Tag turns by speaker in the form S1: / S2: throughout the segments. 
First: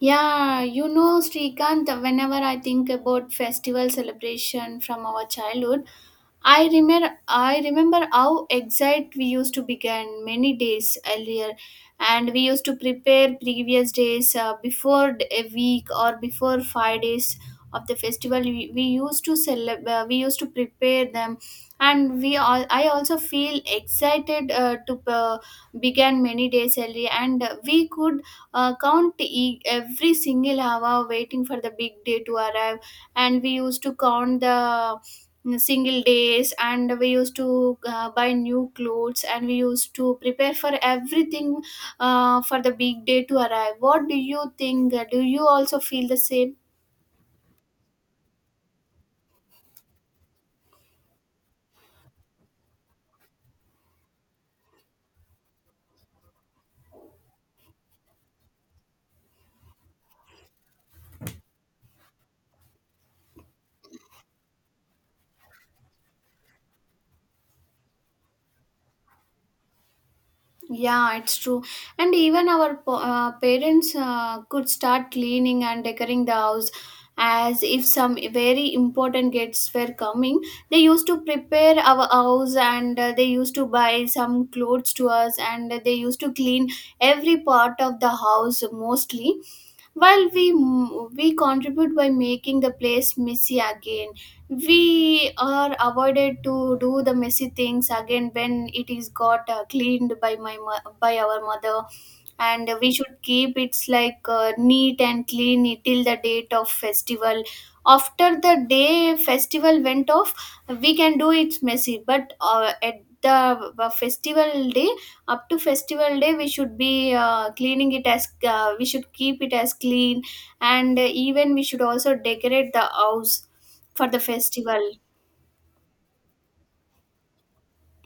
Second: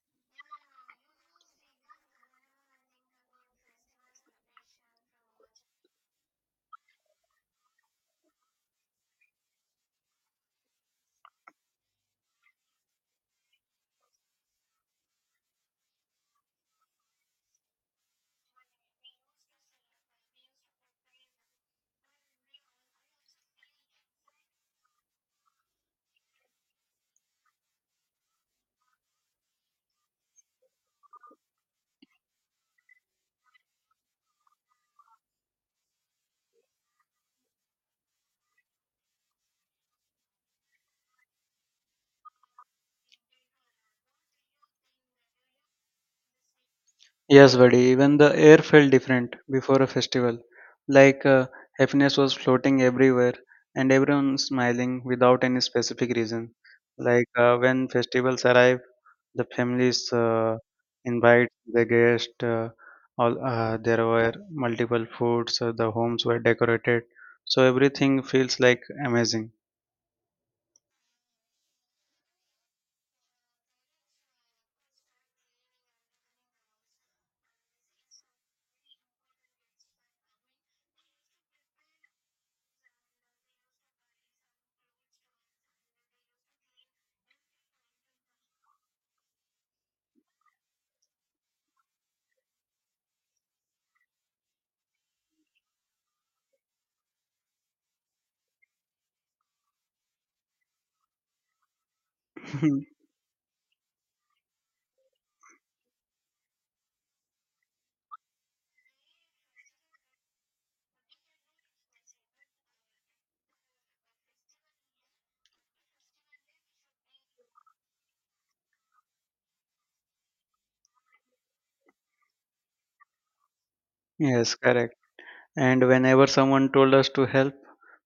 S1: Srikant, whenever I think about festival celebration from our childhood, I remember how excited we used to begin many days earlier, and we used to prepare previous days a week or before 5 days of the festival. We used to celebrate. We used to prepare them, and we all. I also feel excited to begin many days early, and we could count every single hour waiting for the big day to arrive, and we used to count the single days, and we used to buy new clothes, and we used to prepare for everything for the big day to arrive. What do you think, do you also feel the same?
S2: Yes, buddy, even the air felt different before a festival. Like uh, Happiness was floating everywhere and everyone smiling without any specific reason. When festivals arrive, the families invite the guest. All There were multiple foods. The homes were decorated, so everything feels like amazing.
S1: Yeah, it's true. And even our parents could start cleaning and decorating the house as if some very important guests were coming. They used to prepare our house, and they used to buy some clothes to us, and they used to clean every part of the house mostly. While we contribute by making the place messy again, we are avoided to do the messy things again when it is got cleaned by by our mother, and we should keep it's like neat and clean till the date of festival. After the day festival went off, we can do it's messy, but at the festival day, up to festival day we should be cleaning it as we should keep it as clean, and even we should also decorate the house for the
S2: Yes,
S1: festival.
S2: correct. And whenever someone told us to help,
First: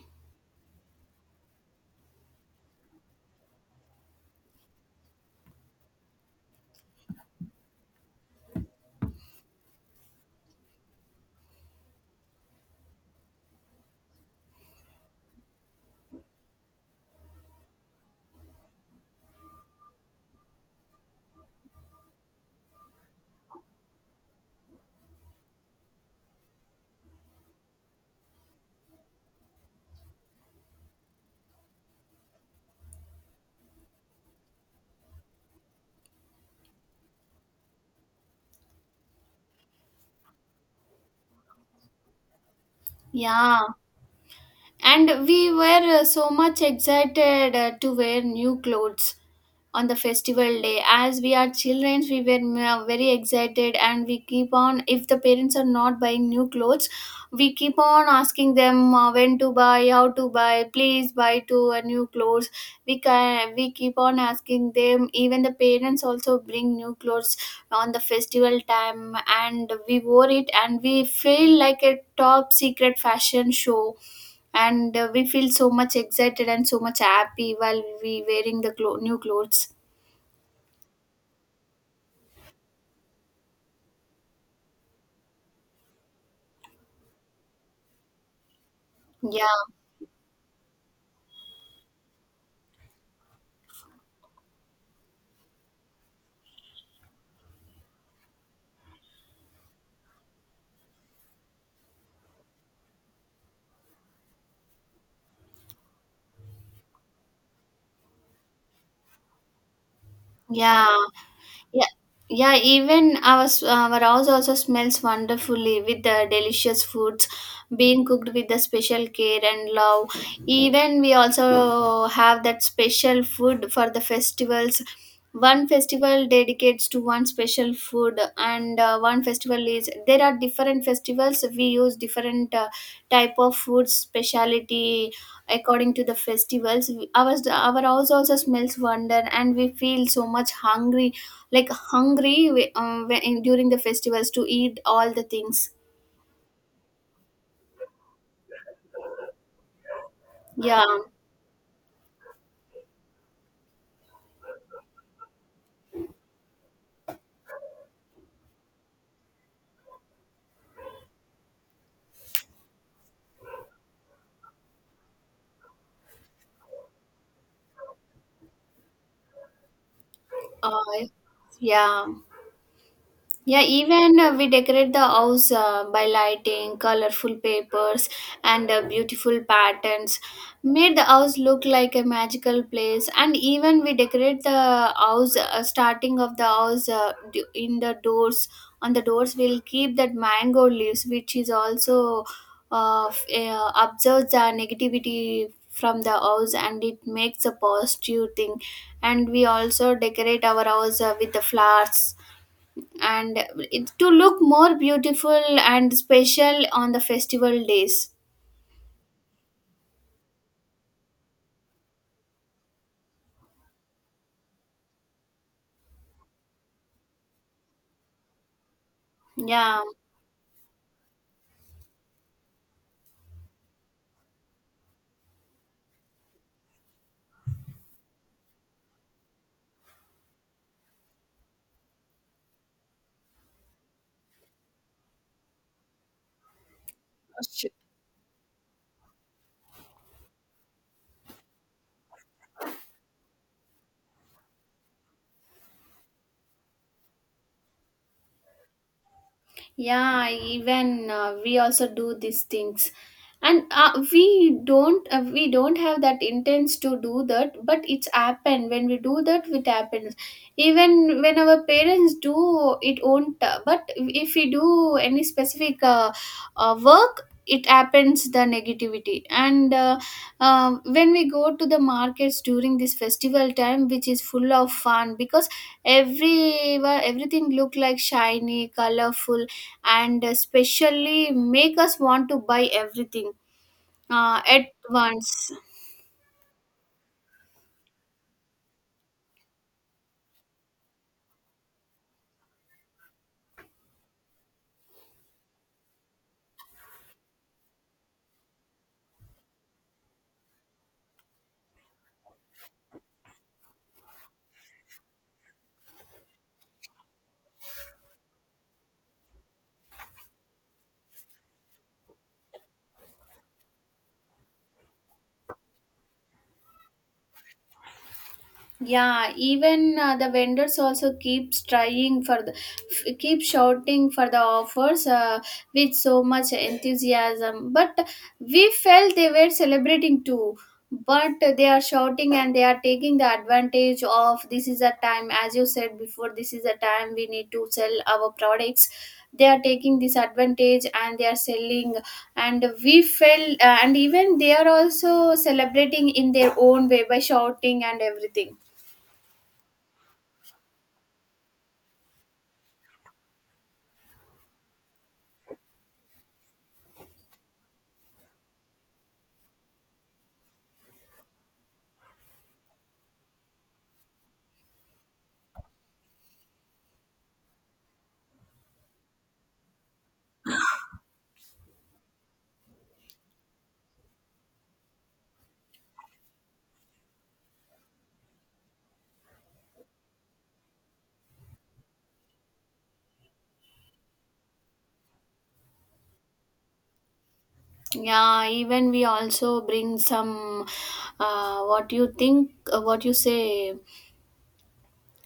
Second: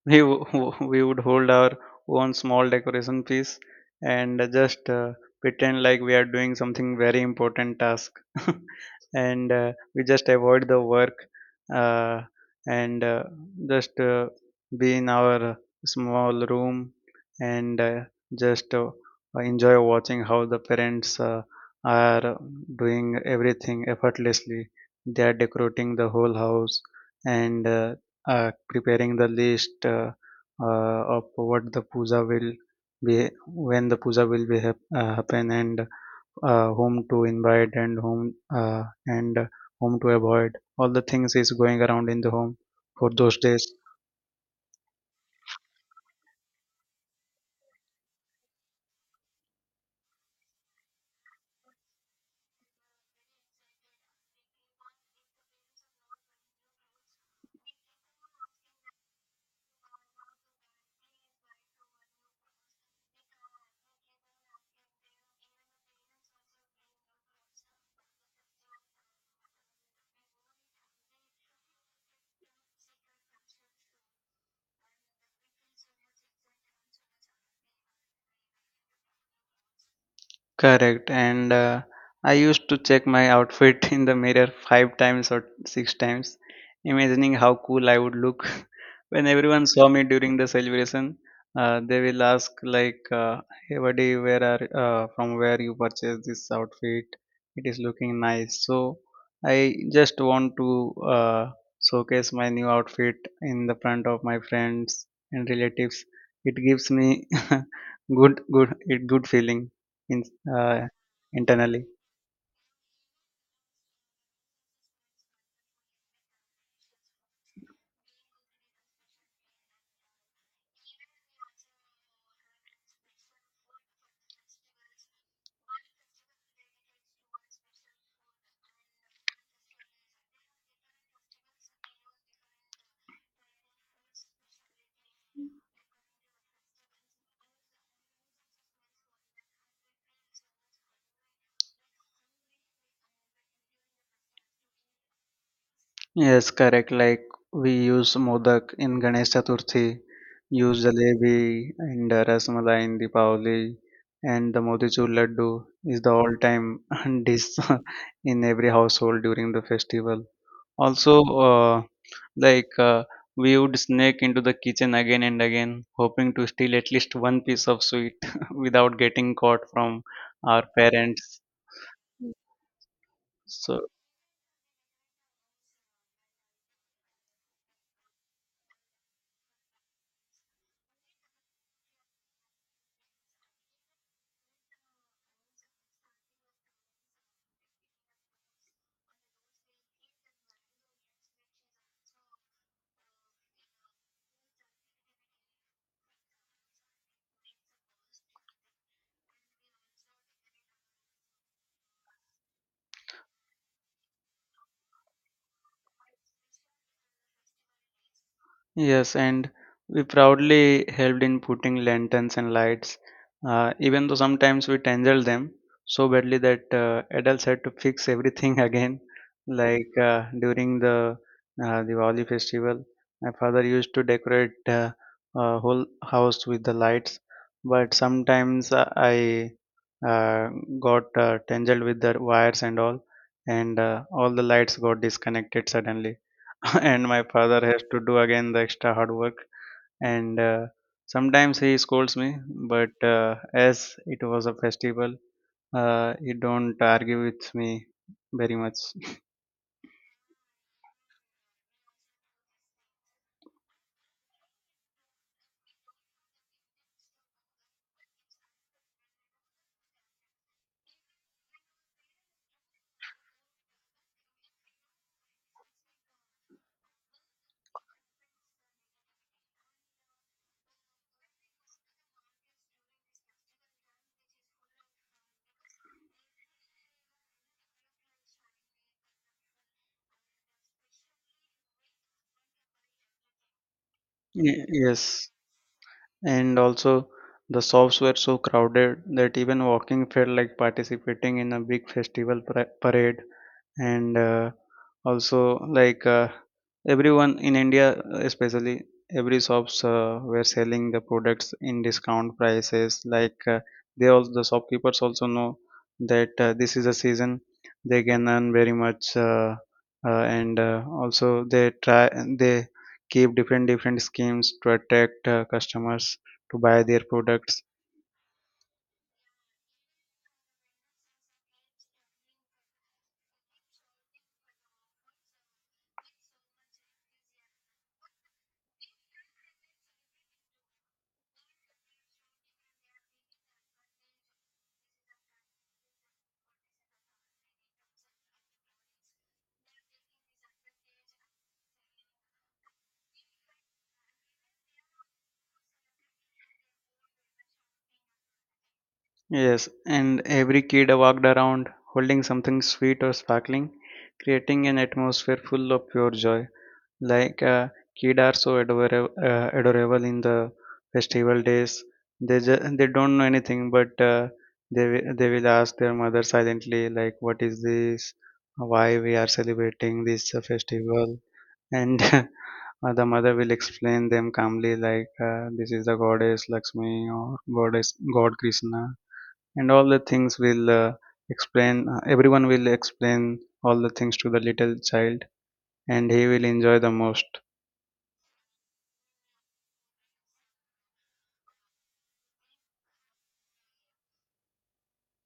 S2: we would hold our own small decoration piece and just pretend like we are doing something very important task, and we just avoid the work uh, and just be in our small room and just enjoy watching how the parents are doing everything effortlessly. They are decorating the whole house and preparing the list of what the puja will be, when the puja will happen, and whom to invite, and whom to avoid. All the things is going around in the home for those
S1: Yeah,
S2: days.
S1: and we were so much excited to wear new clothes on the festival day. As we are children, we were very excited, and we keep on, if the parents are not buying new clothes, we keep on asking them when to buy, how to buy, please buy to a new clothes. We can, we keep on asking them, even the parents also bring new clothes on the festival time, and we wore it, and we feel like a top secret fashion show, and we feel so much excited and so much happy while we wearing the new clothes.
S2: Correct, and I used to check my outfit in the mirror five times or six times, imagining how cool I would look. When
S1: Yeah,
S2: everyone saw me during the celebration, they will ask like, "Hey buddy, where are from where you purchased this outfit? It is looking nice." So I just want to uh, showcase my new outfit in the front of my friends and relatives. It gives me good feeling in
S1: yeah.
S2: uh, internally.
S1: Yeah, yeah. Even our our house also smells wonderfully with the delicious foods being cooked with the special care and love. Even we also have that special food for the festivals. One festival dedicates to one special food, and one festival is there are different festivals. We use different type of food speciality according to the festivals. Ours, our house also smells wonder, and we feel so much hungry, like hungry during the festivals to eat all the things.
S2: Yes, correct. Like we use modak in Ganesh Chaturthi, use
S1: Yeah.
S2: jalebi and rasmalai in Deepavali, and the motichur laddu is the all time dish in every household during the festival also. uh, like uh, we would sneak into the kitchen again and again, hoping to steal at least one piece of sweet without getting caught from our
S1: uh,
S2: parents.
S1: yeah. Yeah,
S2: So
S1: even we decorate the house by lighting, colorful papers, and beautiful patterns. Made the house look like a magical place. And even we decorate the house, starting of the house in the doors. On the doors, we'll keep that mango leaves, which is also observes the negativity from the house, and it makes a positive thing. And we also decorate our house with the flowers, and it to look more beautiful and special on the festival days.
S2: yes, and we proudly helped in putting lanterns and lights, even though sometimes we tangled them so badly that adults had to fix everything again.
S1: Yeah,
S2: During the Diwali festival, my father used to decorate a whole house with the lights, but sometimes uh, I uh, got uh, tangled with the wires and all, and all the lights got disconnected suddenly, and my father has to do again the extra hard work, and sometimes he scolds me, but as it was a festival, he don't argue with me very much.
S1: yeah, even we also do these things, and we don't have that intents to do that, but it's happened. When we do that, it happens. Even when our parents do, it won't but if we do any specific work, it happens the negativity, and when we go to the markets during this festival time, which is full of fun, because everything look like shiny, colorful, and especially make us want to buy everything at
S2: Yes,
S1: once.
S2: and also the shops were so crowded that even walking felt like participating in a big festival parade, and also everyone in India, especially every shops were selling the products in discount prices. They, all the shopkeepers, also know that this is a season they can earn very much, and also they try they keep different different schemes to attract customers to buy their products.
S1: Yeah, even the vendors also keeps trying for the keep shouting for the offers with so much enthusiasm. But we felt they were celebrating too. But they are shouting, and they are taking the advantage of this is a time, as you said before, this is a time we need to sell our products. They are taking this advantage and they are selling, and we felt, and even they are also celebrating in their own way by shouting and everything.
S2: Yes, and every kid walked around holding something sweet or sparkling, creating an atmosphere full of pure joy. Like uh, Kids are so adorable, adorable in the festival days. They don't know anything, but they will ask their mother silently, like, "What is this? Why we are celebrating this festival?" And the mother will explain them calmly, like, "This is the goddess Lakshmi or goddess God Krishna." And all the things will explain everyone will explain all the things to the little child and he will enjoy the most.
S1: Yeah, even we also bring some what you think, what you say,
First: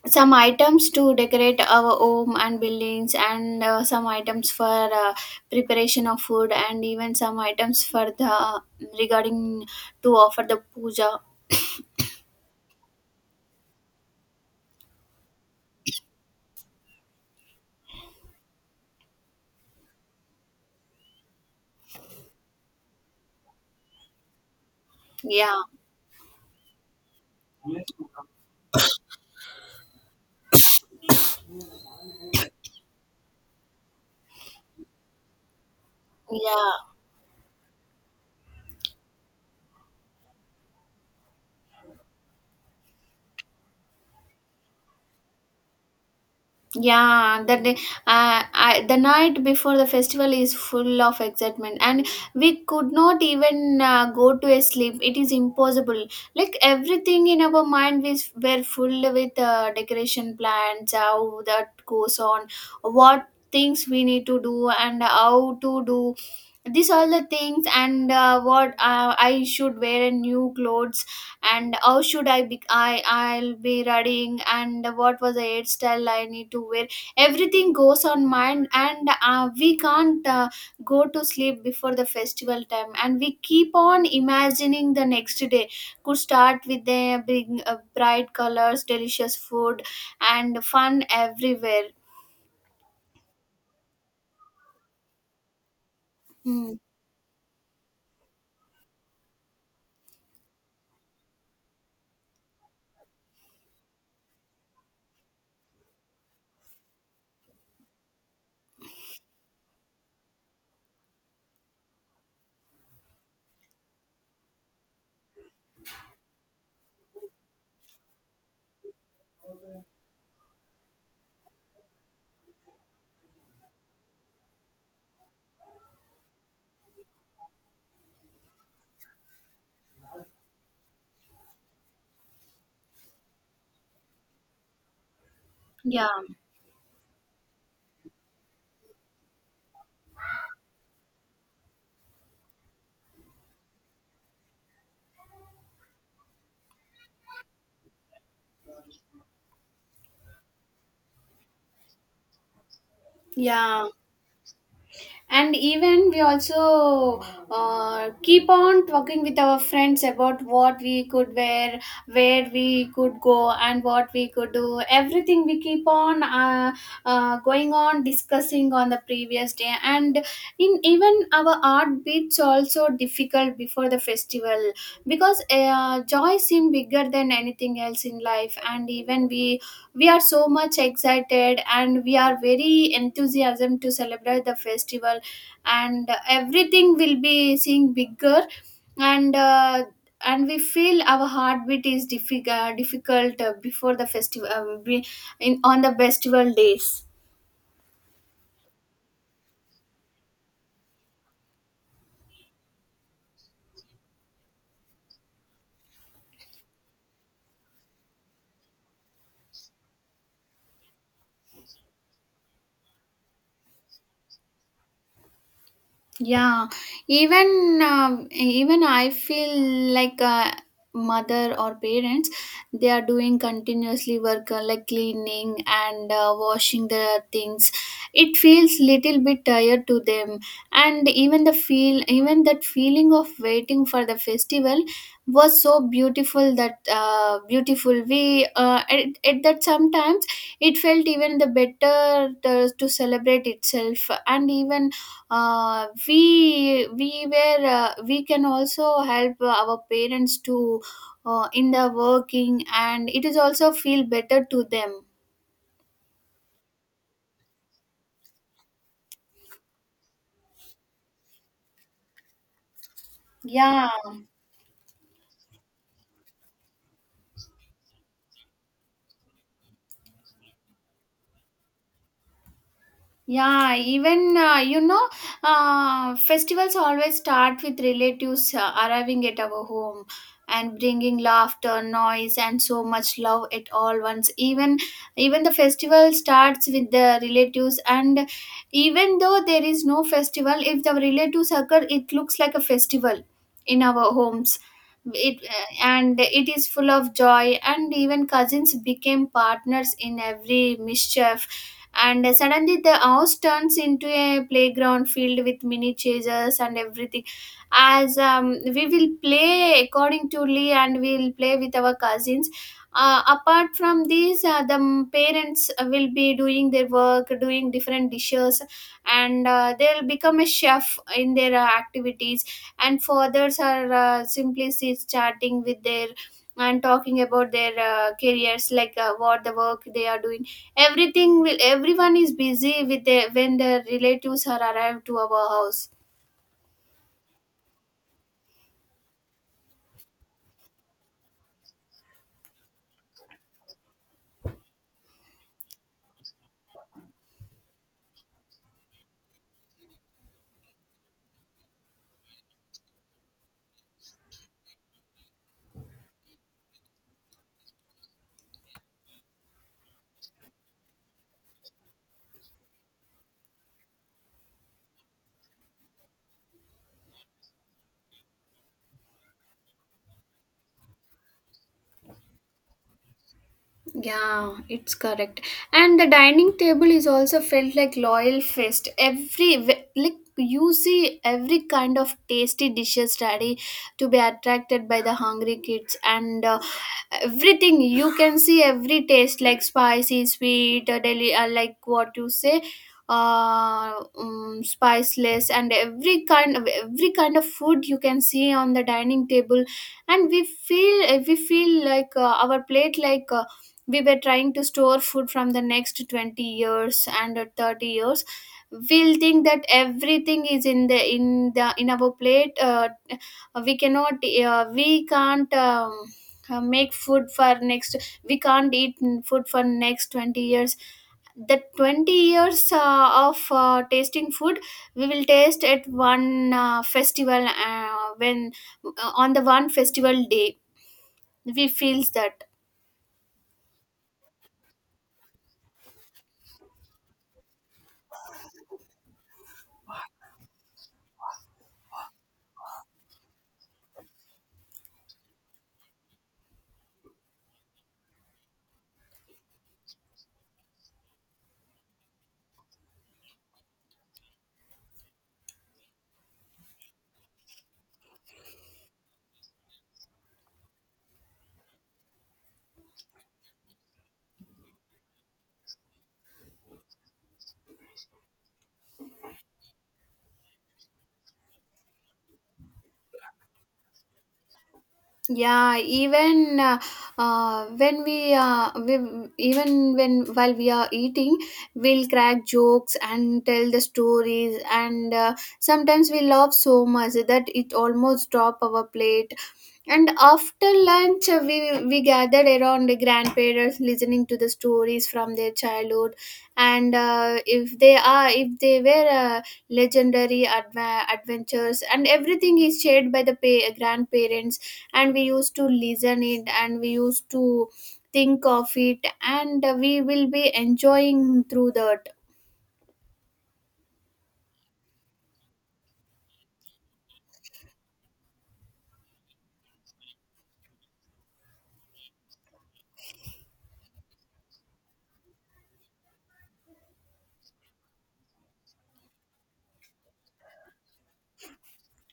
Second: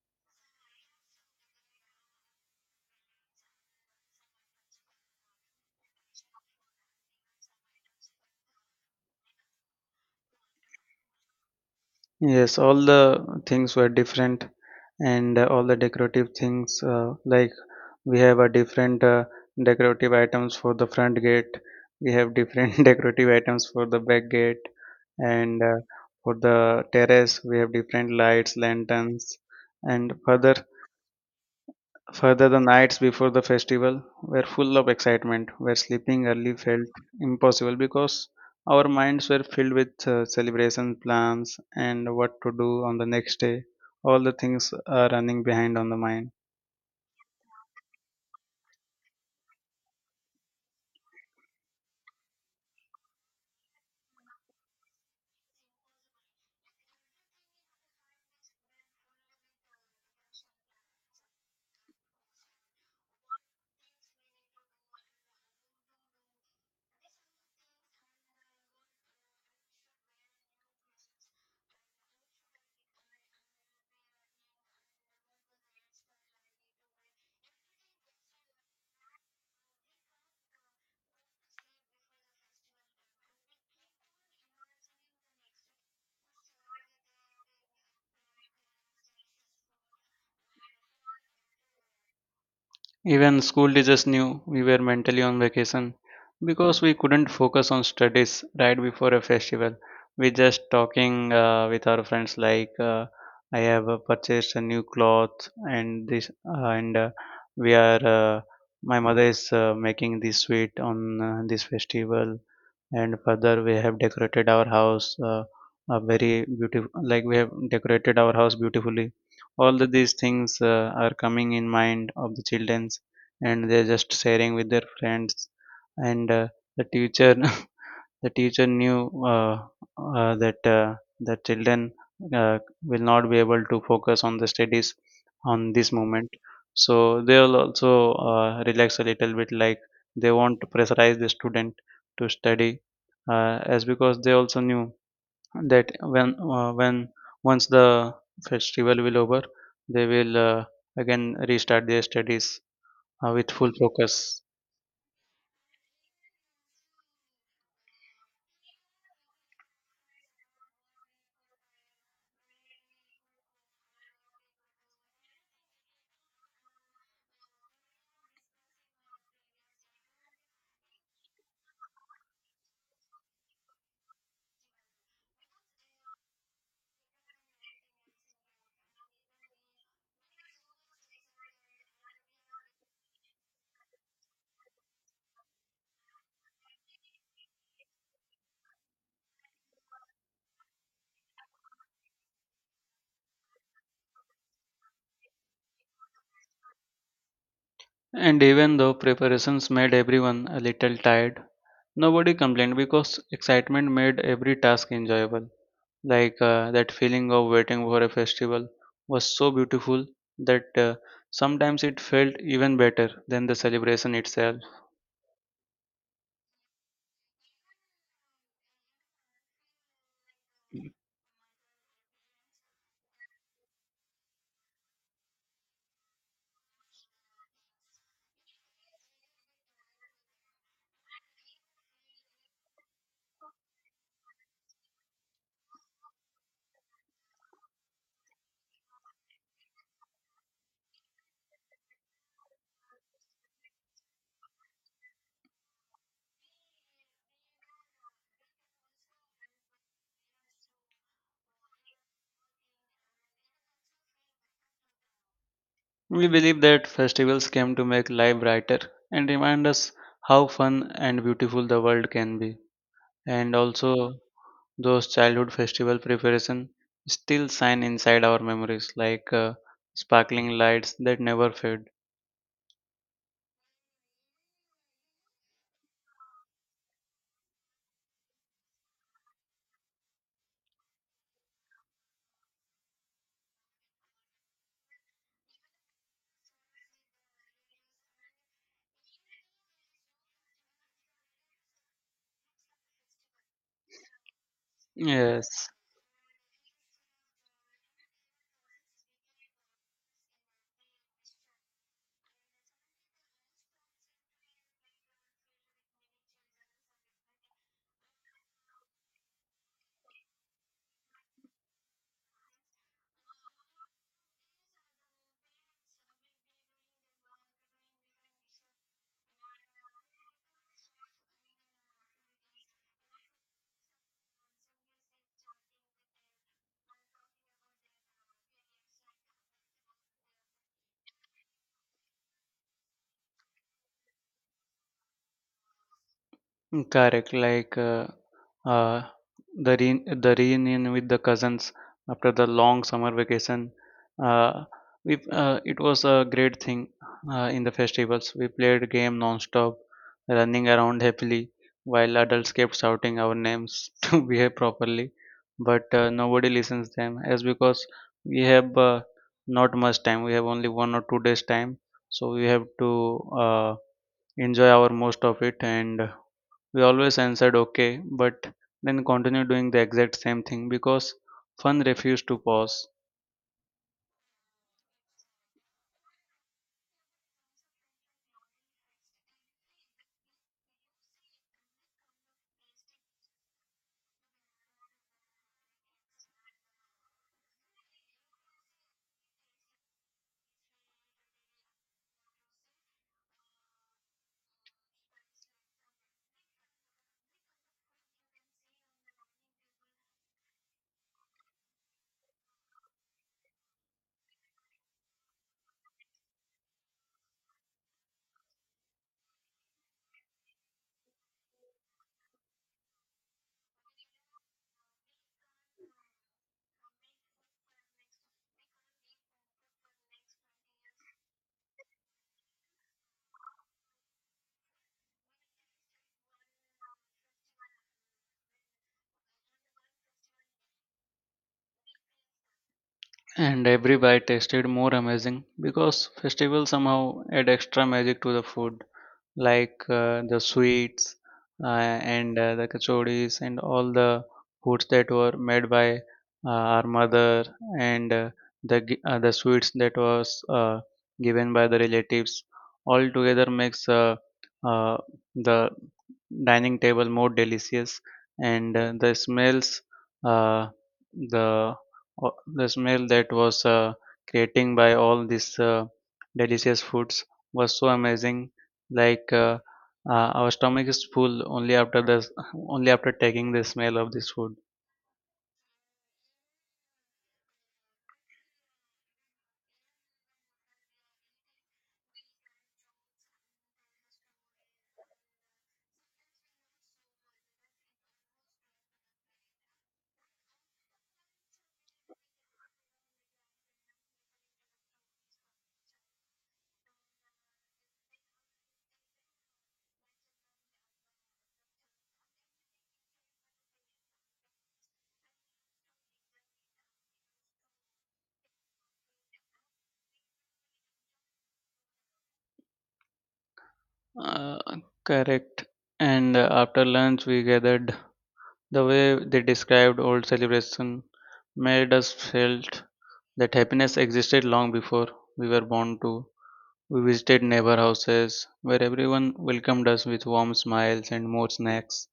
S1: some items to decorate our home and buildings, and some items for preparation of food, and even some items for the regarding to offer the puja.
S2: Yes, all the things were different, and all the decorative things, like we have a different decorative items for the front gate, we have different decorative items for the back gate, and
S1: Yeah,
S2: uh, for the terrace we have different lights, lanterns, and further, the nights before the festival were full of excitement, where sleeping early
S1: yeah.
S2: felt impossible because our minds were filled with celebration plans and what to do on the next day. All the things are running behind on the mind.
S1: Yeah, that day, the night before the festival is full of excitement, and we could not even go to a sleep. It is impossible. Like everything in our mind, were full with decoration plans, how that goes on, what things we need to do, and how to do. These all the things, and what I should wear, and new clothes, and how should I be, I'll be running, and what was the hairstyle I need to wear. Everything goes on mind, and we can't go to sleep before the festival time, and we keep on imagining the next day could start with the big bright colors, delicious food, and fun everywhere.
S2: Even school teachers knew we were mentally on vacation
S1: Hmm.
S2: because we couldn't focus on studies right before a festival. We just talking with our friends like, I have purchased a new cloth and this and we are my mother is making this sweet on this festival, and further we have decorated our house a very beautiful, like we have decorated our house beautifully. All the, these things are coming in mind of the childrens, and they're just sharing with their friends, and the teacher the teacher knew uh, that the children uh, will not be able to focus on the studies on this
S1: Yeah,
S2: moment. So they will also relax a little bit, like they won't pressurize the student to study, as because they also knew that when once the festival will over, they will again restart their studies with full
S1: yeah,
S2: focus.
S1: and even we also keep on talking with our friends about what we could wear, where we could go, and what we could do. Everything we keep on going on discussing on the previous day, and in even our art bits also difficult before the festival, because joy seem bigger than anything else in life, and even we are so much excited, and we are very enthusiasm to celebrate the festival, and everything will be seeing bigger, and uh, and we feel our heartbeat is difficult before the festival in on the festival days.
S2: And even though preparations made everyone a little tired, nobody complained because excitement made every task enjoyable. That feeling of waiting for a festival was so beautiful that sometimes it felt even better than the celebration itself.
S1: Yeah, even even I feel like mother or parents, they are doing continuously work like cleaning and washing the things. It feels little bit tired to them, and even the feel, even that feeling of waiting for the festival was so beautiful that beautiful we at that sometimes it felt even the better to celebrate itself, and even we were we can also help our parents to in the working, and it is also feel better to them.
S2: We believe that festivals came to make life brighter and remind us how fun and beautiful the world can be. And
S1: Yeah.
S2: also, those childhood festival preparation still shine inside our memories like sparkling lights that never fade.
S1: Yeah, even festivals always start with relatives arriving at our home and bringing laughter, noise, and so much love at all once. Even the festival starts with the relatives, and even though there is no festival, if the relatives occur, it looks like a festival in our homes. It
S2: Yes,
S1: and it is full of joy, and even cousins became partners in every mischief, and suddenly the house turns into a playground filled with mini chasers and everything. As we will play according to lee, and we'll play with our cousins, apart from these parents will be doing their work, doing different dishes, and they'll become a chef in their activities, and fathers are simply sit chatting with their, and talking about their careers, like what the work they are doing. Everything will, everyone is busy with their when their relatives are arrived to our house.
S2: correct, like uh, the reunion with the cousins after the long summer vacation. Uh, we It was a great thing in the festivals. We played game non-stop, running around happily while adults kept shouting our names to behave properly, but nobody listens them, as because we have not much time. We have only 1 or 2 days time, so we have to enjoy our most of it, and we always answered okay, but then continued doing the exact same thing because fun refused to pause.
S1: Yeah, it's correct. And the dining table is also felt like loyal feast. Every like you see every kind of tasty dishes ready to be attracted by the hungry kids, and everything you can see every taste like spicy, sweet, like what you say uh spiceless, and every kind of food you can see on the dining table, and we feel like our plate like we were trying to store food from the next 20 years and 30 years. We'll think that everything is in the in our plate. We cannot we can't Make food for next, we can't eat food for next 20 years, the 20 years of tasting food, we will taste at one festival when on the one festival day we feels that.
S2: And every bite tasted more amazing because festivals somehow add extra magic to the food, like the sweets uh, and the kachoris, and all the foods that were made by uh, our mother, and the sweets that was given by the relatives. All together makes uh, the dining table more delicious, and uh, the the smell that was creating by all these delicious foods was so amazing. Like uh, uh, our stomach is full only after taking the smell of this food.
S1: Yeah, even we even when while we are eating, we'll crack jokes and tell the stories, and sometimes we laugh so much that it almost drop our plate. And after lunch, we gathered around the grandparents, listening to the stories from their childhood, and if they were legendary adventures, and everything is shared by the grandparents, and we used to listen it, and we used to think of it, and we will be enjoying through that.
S2: Uh, Correct. And after lunch, we gathered. The way they described old celebration made us felt that happiness existed long before we were born to. We visited neighbor houses where everyone welcomed us with warm smiles and more snacks.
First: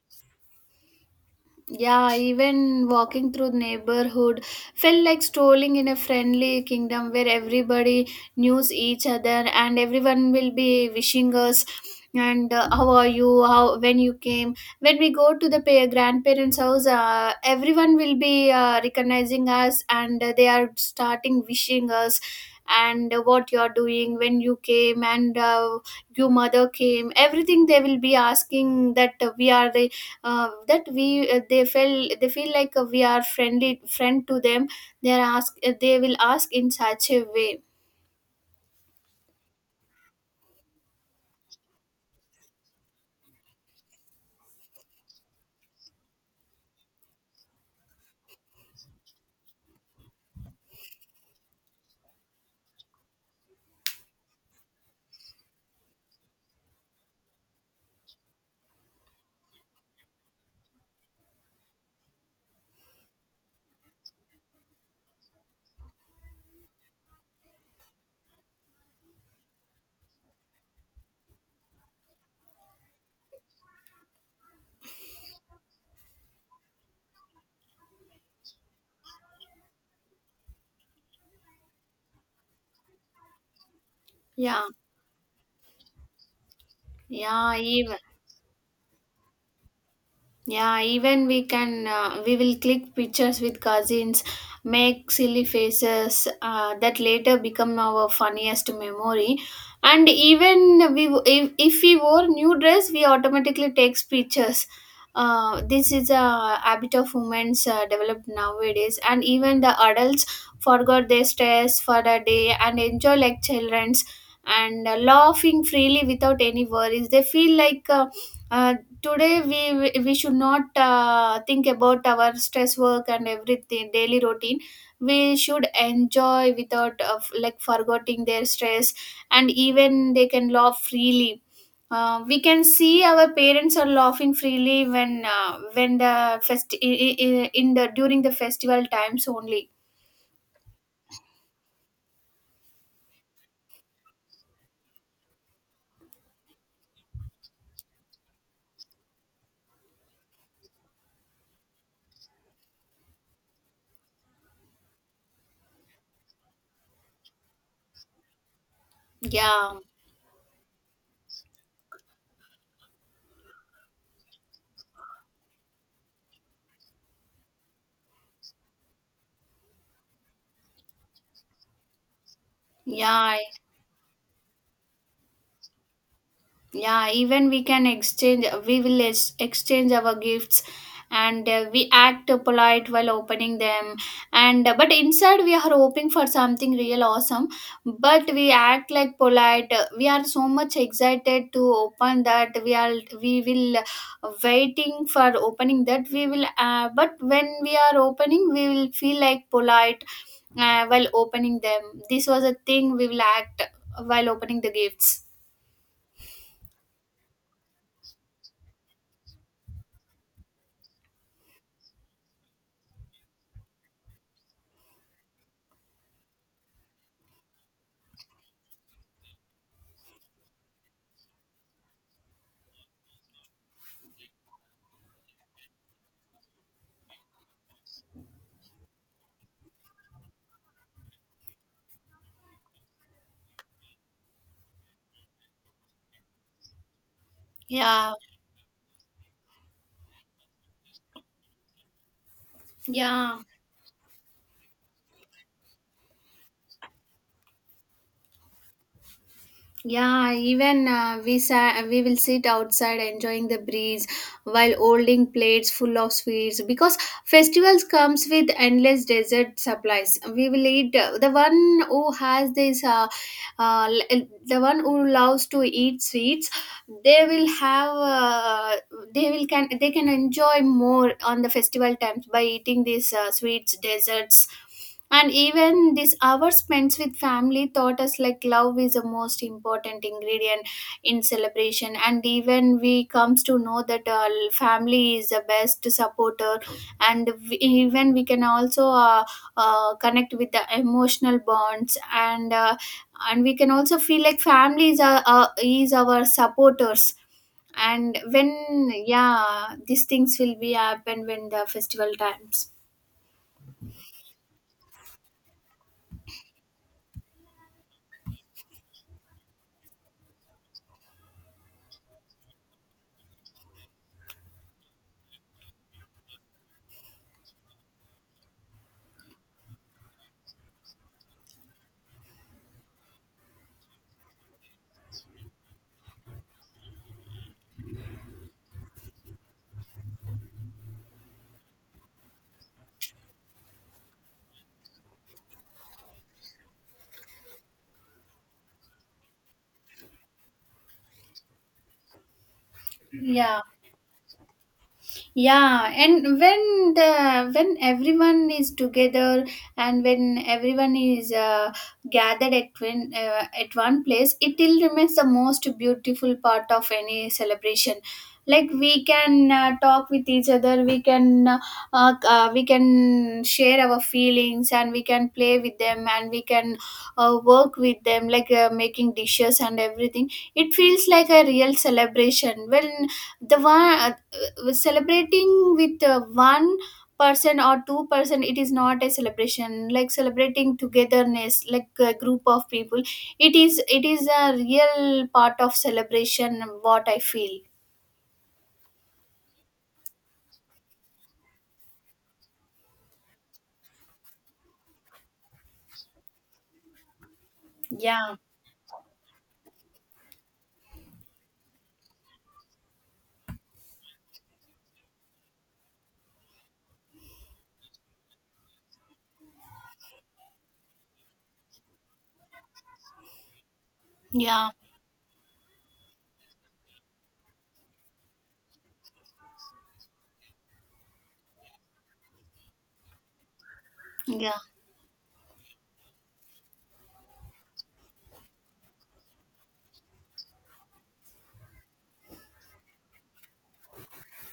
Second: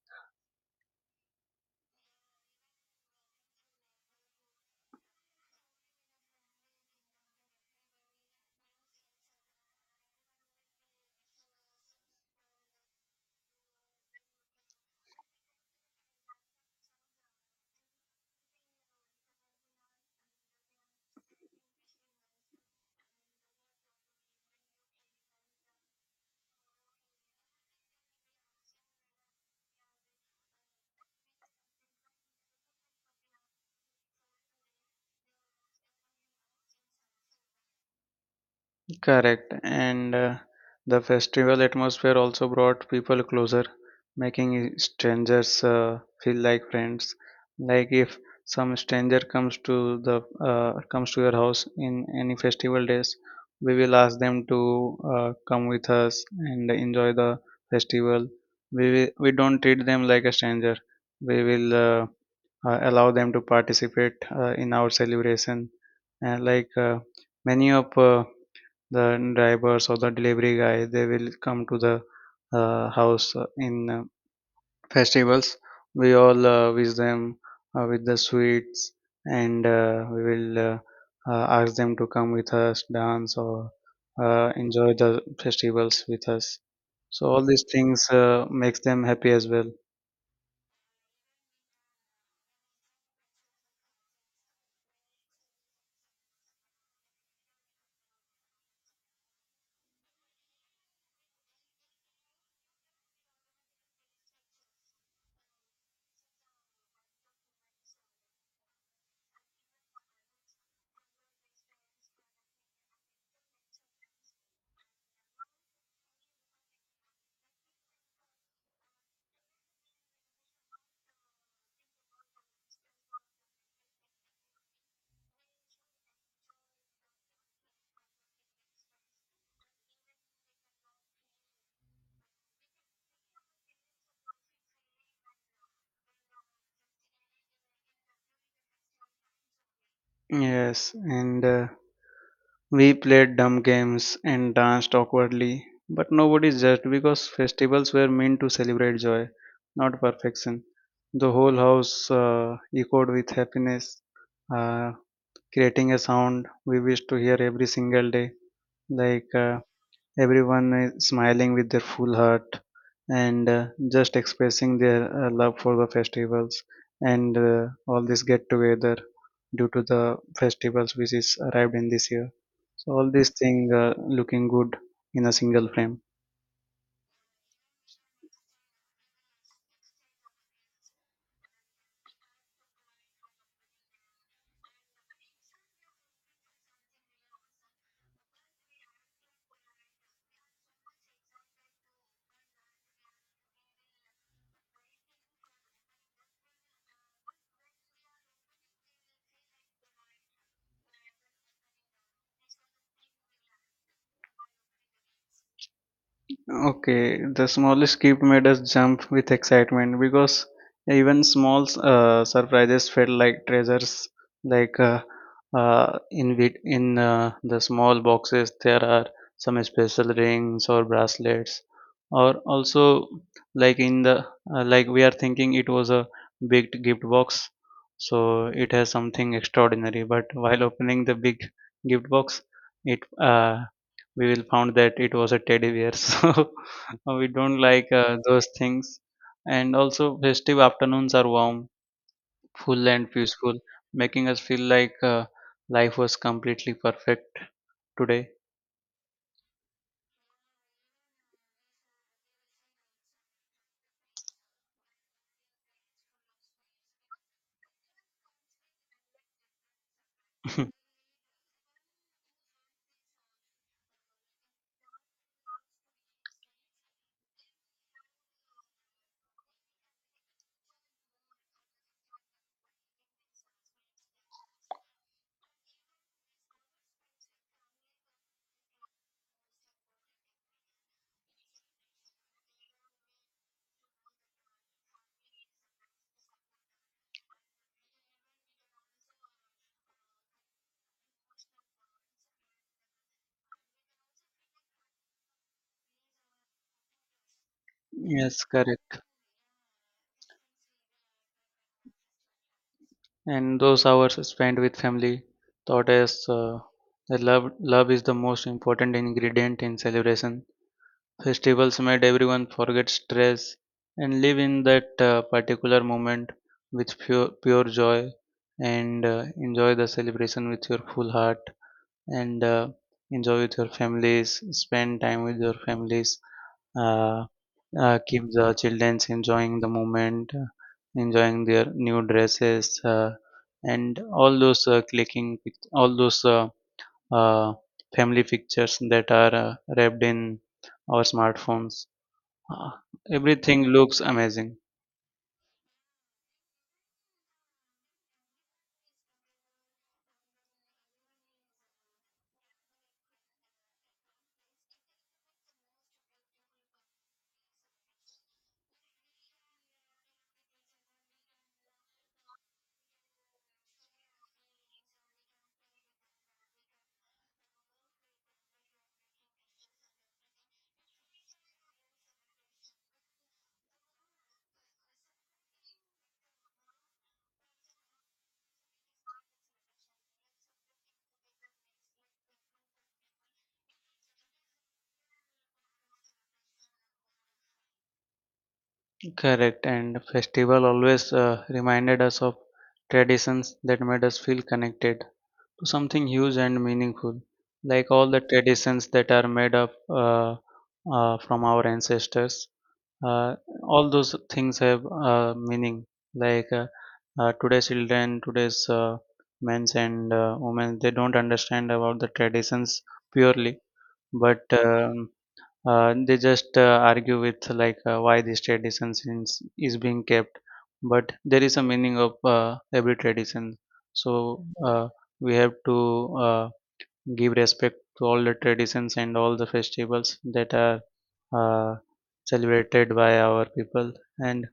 S1: Yeah, even walking through the neighborhood felt like strolling in a friendly kingdom where everybody knows each other and everyone will be wishing us and how are you how when you came when we go to the grandparents house, everyone will be recognizing us, and they are starting wishing us and what you are doing when you came, and your mother came, everything they will be asking that we are the that we they feel like we are friendly friend to them. They are ask they will ask in such a way.
S2: Correct, and the festival atmosphere also brought people closer, making strangers feel like friends. Like if some stranger comes to the comes to your house in any festival days, we will ask them to come with us and enjoy the festival. We will, we don't treat them like a stranger. We will allow them to participate in our celebration, and like many of the drivers or the delivery guy, they will come to the house in festivals. We all wish them with the sweets, and we will ask them to come with us dance or
S1: Yeah,
S2: enjoy the festivals with us, so all
S1: yeah,
S2: these
S1: even
S2: things makes them happy as well.
S1: yeah, even we can we will click pictures with cousins, make silly faces that later become our funniest memory. And even we if we wore new dress, we automatically takes pictures. This is a habit of women's developed nowadays, and even the adults forgot their stress for a day and enjoy like childrens and laughing freely without any worries. They feel like. Uh, Today we should not think about our stress work and everything daily routine. We should enjoy without like forgetting their stress, and even they can laugh freely. We can see our parents are laughing freely when the fest I- in the during the festival times only.
S2: Yes, and we played dumb games and danced awkwardly, but nobody judged because festivals were meant to celebrate joy, not perfection. The whole house echoed with happiness, uh, creating a sound we wish to hear every single day, like
S1: Yeah,
S2: everyone is smiling with their full heart, and just expressing their love for the festivals, and all this get together due to the festivals which is arrived in this year, so all these
S1: yeah,
S2: things looking good in a single frame.
S1: yeah, even we will exchange our gifts, and we act polite while opening them, and but inside we are hoping for something real awesome, but we act like polite. We are so much excited to open that we will waiting for opening that we will but when we are opening we will feel like polite while opening them. This was a thing we will act while opening the gifts.
S2: Okay, the smallest skip made us jump with excitement because even small surprises felt like treasures. Like in the small boxes, there are some special rings or bracelets, or also like in the like we are thinking it was a big gift box, so it has something extraordinary. But while opening the big gift box, it we will found that it was a teddy bear so we don't like
S1: Yeah,
S2: those things. And also festive afternoons are warm, full and
S1: yeah,
S2: peaceful, making us feel like life was completely perfect today.
S1: yeah. Even we will sit outside enjoying the breeze while holding plates full of sweets because festivals comes with endless dessert supplies. We will eat the one who has this l- the one who loves to eat sweets, they will have they can enjoy more on the festival times by eating these sweets desserts. And even this hour spent with family taught us like love is the most important ingredient in celebration, and even we comes to know that family is the best supporter. And even we can also connect with the emotional bonds, and we can also feel like are is our supporters. And
S2: Yes,
S1: when
S2: correct.
S1: yeah these things will be happen when the festival times.
S2: And those hours spent with family taught us that love is the most important ingredient in celebration. Festivals made everyone forget stress and live in that particular moment with pure joy, and enjoy the celebration with your full heart, and enjoy with your families, spend time with your families, uh, keep the children enjoying the moment, enjoying their new dresses, and all those uh, family pictures that are wrapped in our smartphones. uh,
S1: Yeah,
S2: Everything looks amazing.
S1: yeah, and when the when everyone is together and when everyone is gathered at at one place, it still remains the most beautiful part of any celebration. Like we can talk with each other, we can share our feelings, and we can play with them, and we can work with them like making dishes and everything. It feels like a real celebration when the one celebrating with one person or two person, it is not a celebration like celebrating togetherness like a group of people. It is a real part of celebration what I feel.
S2: Correct. And festival always reminded us of traditions that made us feel connected to something huge and meaningful. Like all the
S1: Yeah.
S2: traditions that are made up from our ancestors, uh, all those things have meaning. Like today's children, today's men's and women, they don't understand about the traditions purely, but
S1: Yeah,
S2: um They just argue with, like, why this tradition is being kept, but there is a meaning of every tradition. So
S1: yeah,
S2: uh, we have to give respect to all the traditions and all the festivals that are uh, celebrated by our people. And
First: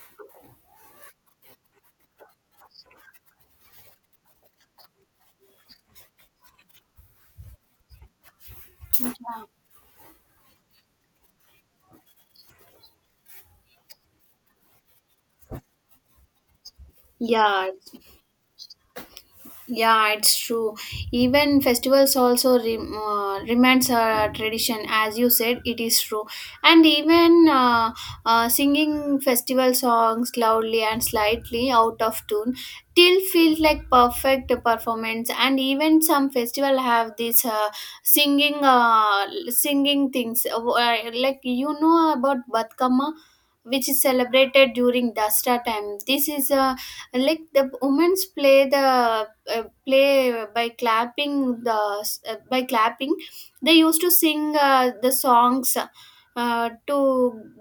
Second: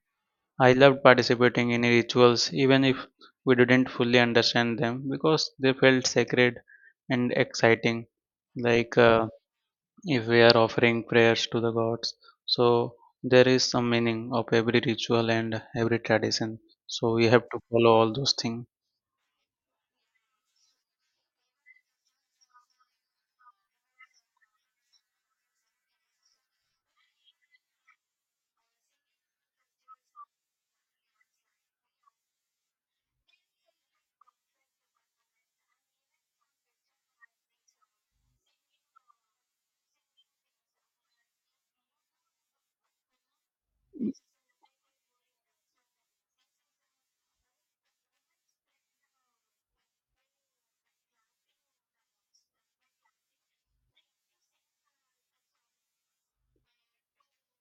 S2: I loved participating in rituals, even if we didn't fully understand them, because they felt sacred and exciting. Like if we are offering prayers to the gods, so there is some meaning of every ritual and every tradition, so we have to
S1: yeah.
S2: follow all those things.
S1: Yeah, it's true. Even festivals also remains a tradition, as you said, it is true. And even singing festival songs loudly and slightly out of tune still feels like perfect performance. And even some festival have this singing things like you know about Batkama, which is celebrated during Dasra time. This is a and, like the women's play the play by clapping the by clapping they used to sing the songs to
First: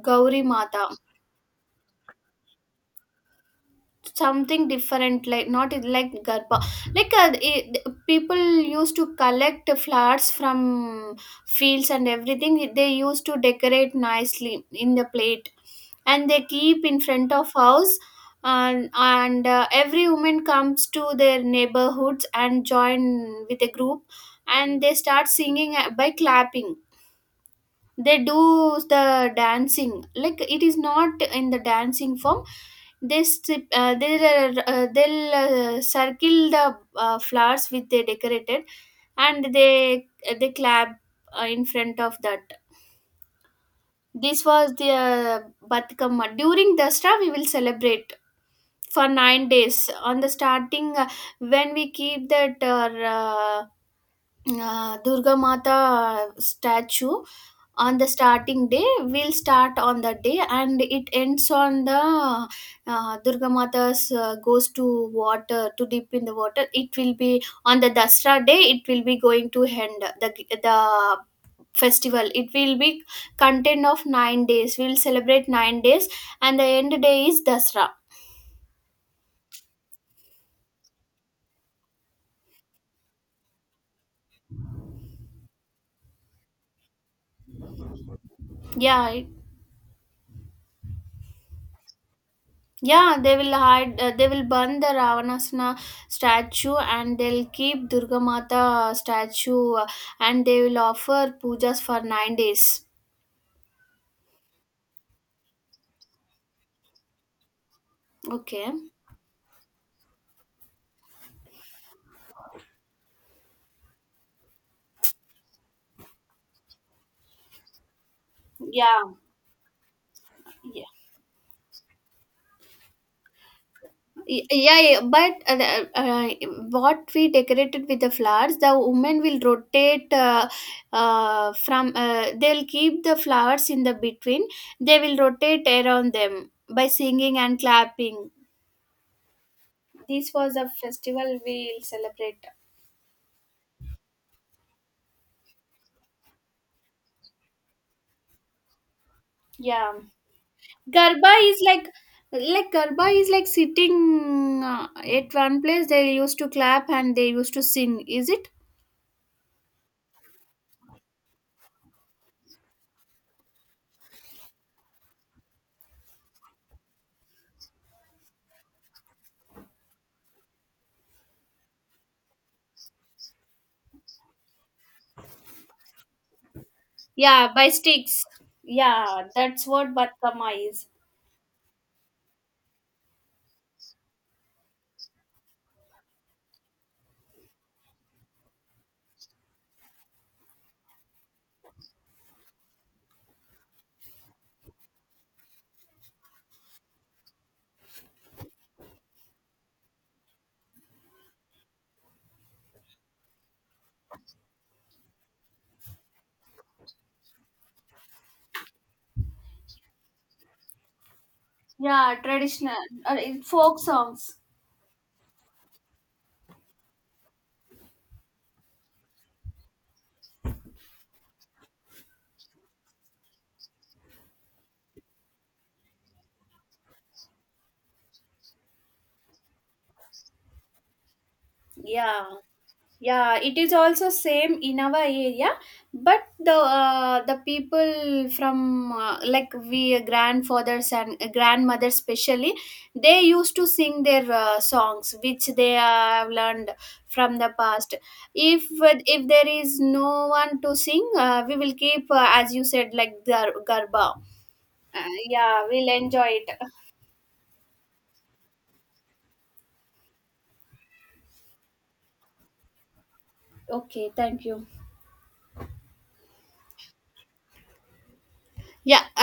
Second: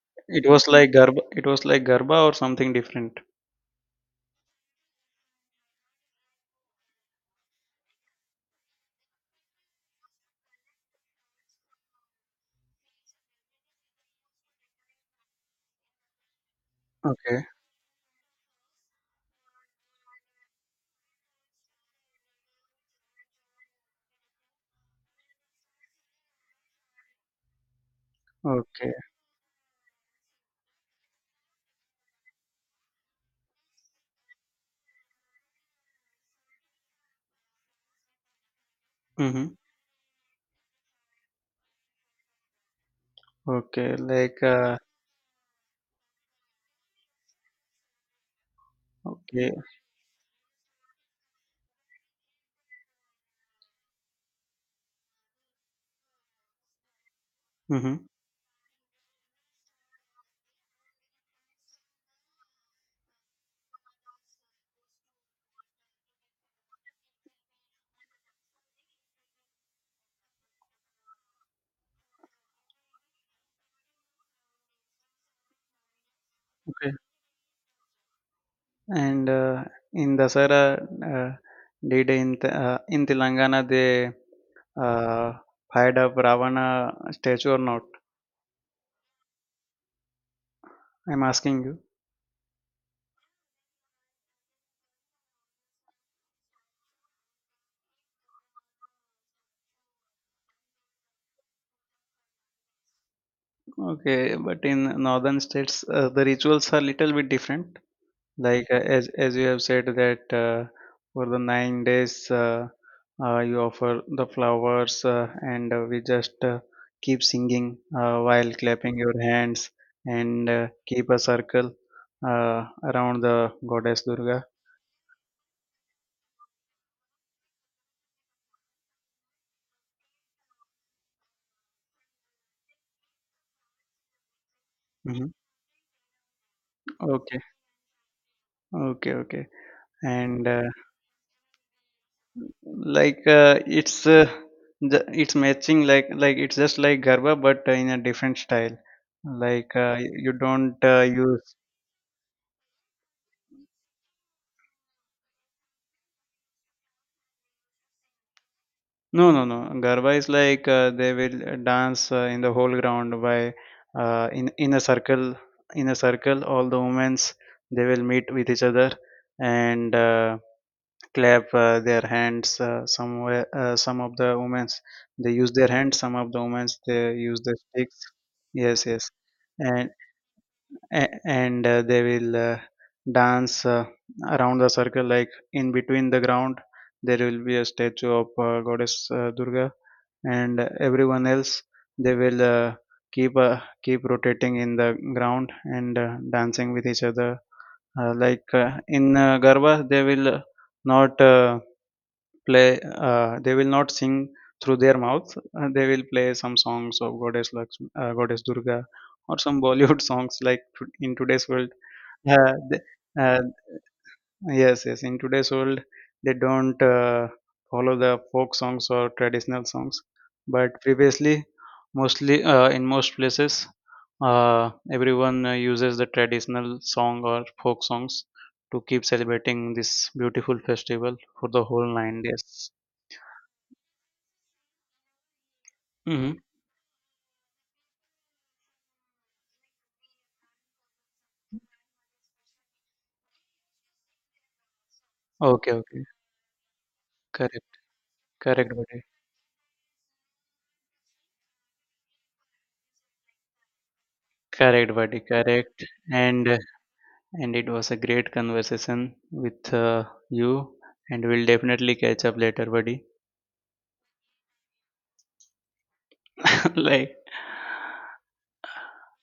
S1: Gauri
S2: It was
S1: Mata.
S2: like garba, it was like garba, or something different?
S1: Something different like not it- like Garba. Like people used to collect flowers from fields and everything. They used to decorate nicely in the plate and they keep in front
S2: Okay.
S1: of house. And, every woman comes to their neighborhoods and join with a group, and they start singing by clapping. They do
S2: Okay.
S1: the dancing like it is not in the dancing form. They'll circle the flowers which they decorated,
S2: Mm-hmm.
S1: and they clap in front of that.
S2: Okay,
S1: This
S2: like
S1: was the batkamma during dasra. We will celebrate for nine
S2: okay.
S1: days on the starting when we keep that durga mata statue
S2: Mm-hmm.
S1: on the starting day. We'll start on that day, and it ends on the durga mata's goes to water to dip in the water. It will be on the dasra day, it will be going to end the festival. It will be content of 9 days. We'll celebrate 9 days, and the
S2: Okay.
S1: end day is dasra.
S2: And in dasara, uh, did in telangana they uh, fired up ravana statue or not?
S1: Yeah,
S2: I'm asking you.
S1: yeah, they will hide. They will burn the Ravanasana statue, and they'll keep Durga Mata statue, and they will offer pujas for 9 days.
S2: Okay, but in northern states, the rituals are little bit different. Like
S1: Okay.
S2: as you have said that for the 9 days, you offer the flowers, and we just keep singing while clapping
S1: Yeah.
S2: your hands, and
S1: Yeah,
S2: keep a circle around the goddess Durga.
S1: Yeah, yeah, but what we decorated with the flowers, the women will rotate from. They'll keep the flowers in the between. They will
S2: Hmm.
S1: rotate around them by singing
S2: Okay,
S1: and clapping.
S2: okay, okay,
S1: This
S2: and.
S1: was a festival we'll celebrate.
S2: Like it's the, it's matching, like it's just like garba but in a different style, like
S1: Yeah.
S2: you don't
S1: Garba
S2: use.
S1: is like Garba is like sitting at one place. They used to clap and they used to sing. Is it?
S2: No, no, no, garba is like they will dance in the whole ground by in a circle, in a circle all the women's, they will meet with each other, and clap their hands, somewhere some of the women's, they use their hands, some of the women's they use
S1: Yeah,
S2: their
S1: by
S2: sticks.
S1: sticks.
S2: Yes, yes.
S1: Yeah, that's
S2: and
S1: what Batkama is.
S2: a- and uh, they will dance around the circle, like in between the ground there will be a statue of goddess durga, and everyone else, they will keep uh, keep rotating in the ground and dancing with each other, like in garba they will not play, they will not sing through their mouth. They will play some songs of goddess Lakshmi, goddess durga, or some bollywood songs, like to- in today's world.
S1: Yeah,
S2: yeah,
S1: traditional
S2: the,
S1: uh,
S2: uh,
S1: folk songs.
S2: yes, yes. In today's world, they don't follow the folk songs or traditional songs. But previously, mostly in most places, everyone uses the traditional song or folk songs to keep celebrating this beautiful festival for the whole nine
S1: Yeah.
S2: days.
S1: Yeah, it is also same in our area, but
S2: Mm-hmm.
S1: the people from like we grandfathers and grandmothers especially, they used to sing their songs which they
S2: Okay, okay.
S1: have learned from the
S2: Correct,
S1: past. if
S2: correct, buddy.
S1: if there is no one to sing, we will keep as you said like garba.
S2: Correct, buddy.
S1: Yeah,
S2: Correct.
S1: we'll enjoy
S2: And
S1: it.
S2: uh, and it was a great conversation with you, and we'll definitely catch up later, buddy.
S1: Okay, thank you.
S2: Like
S1: Yeah.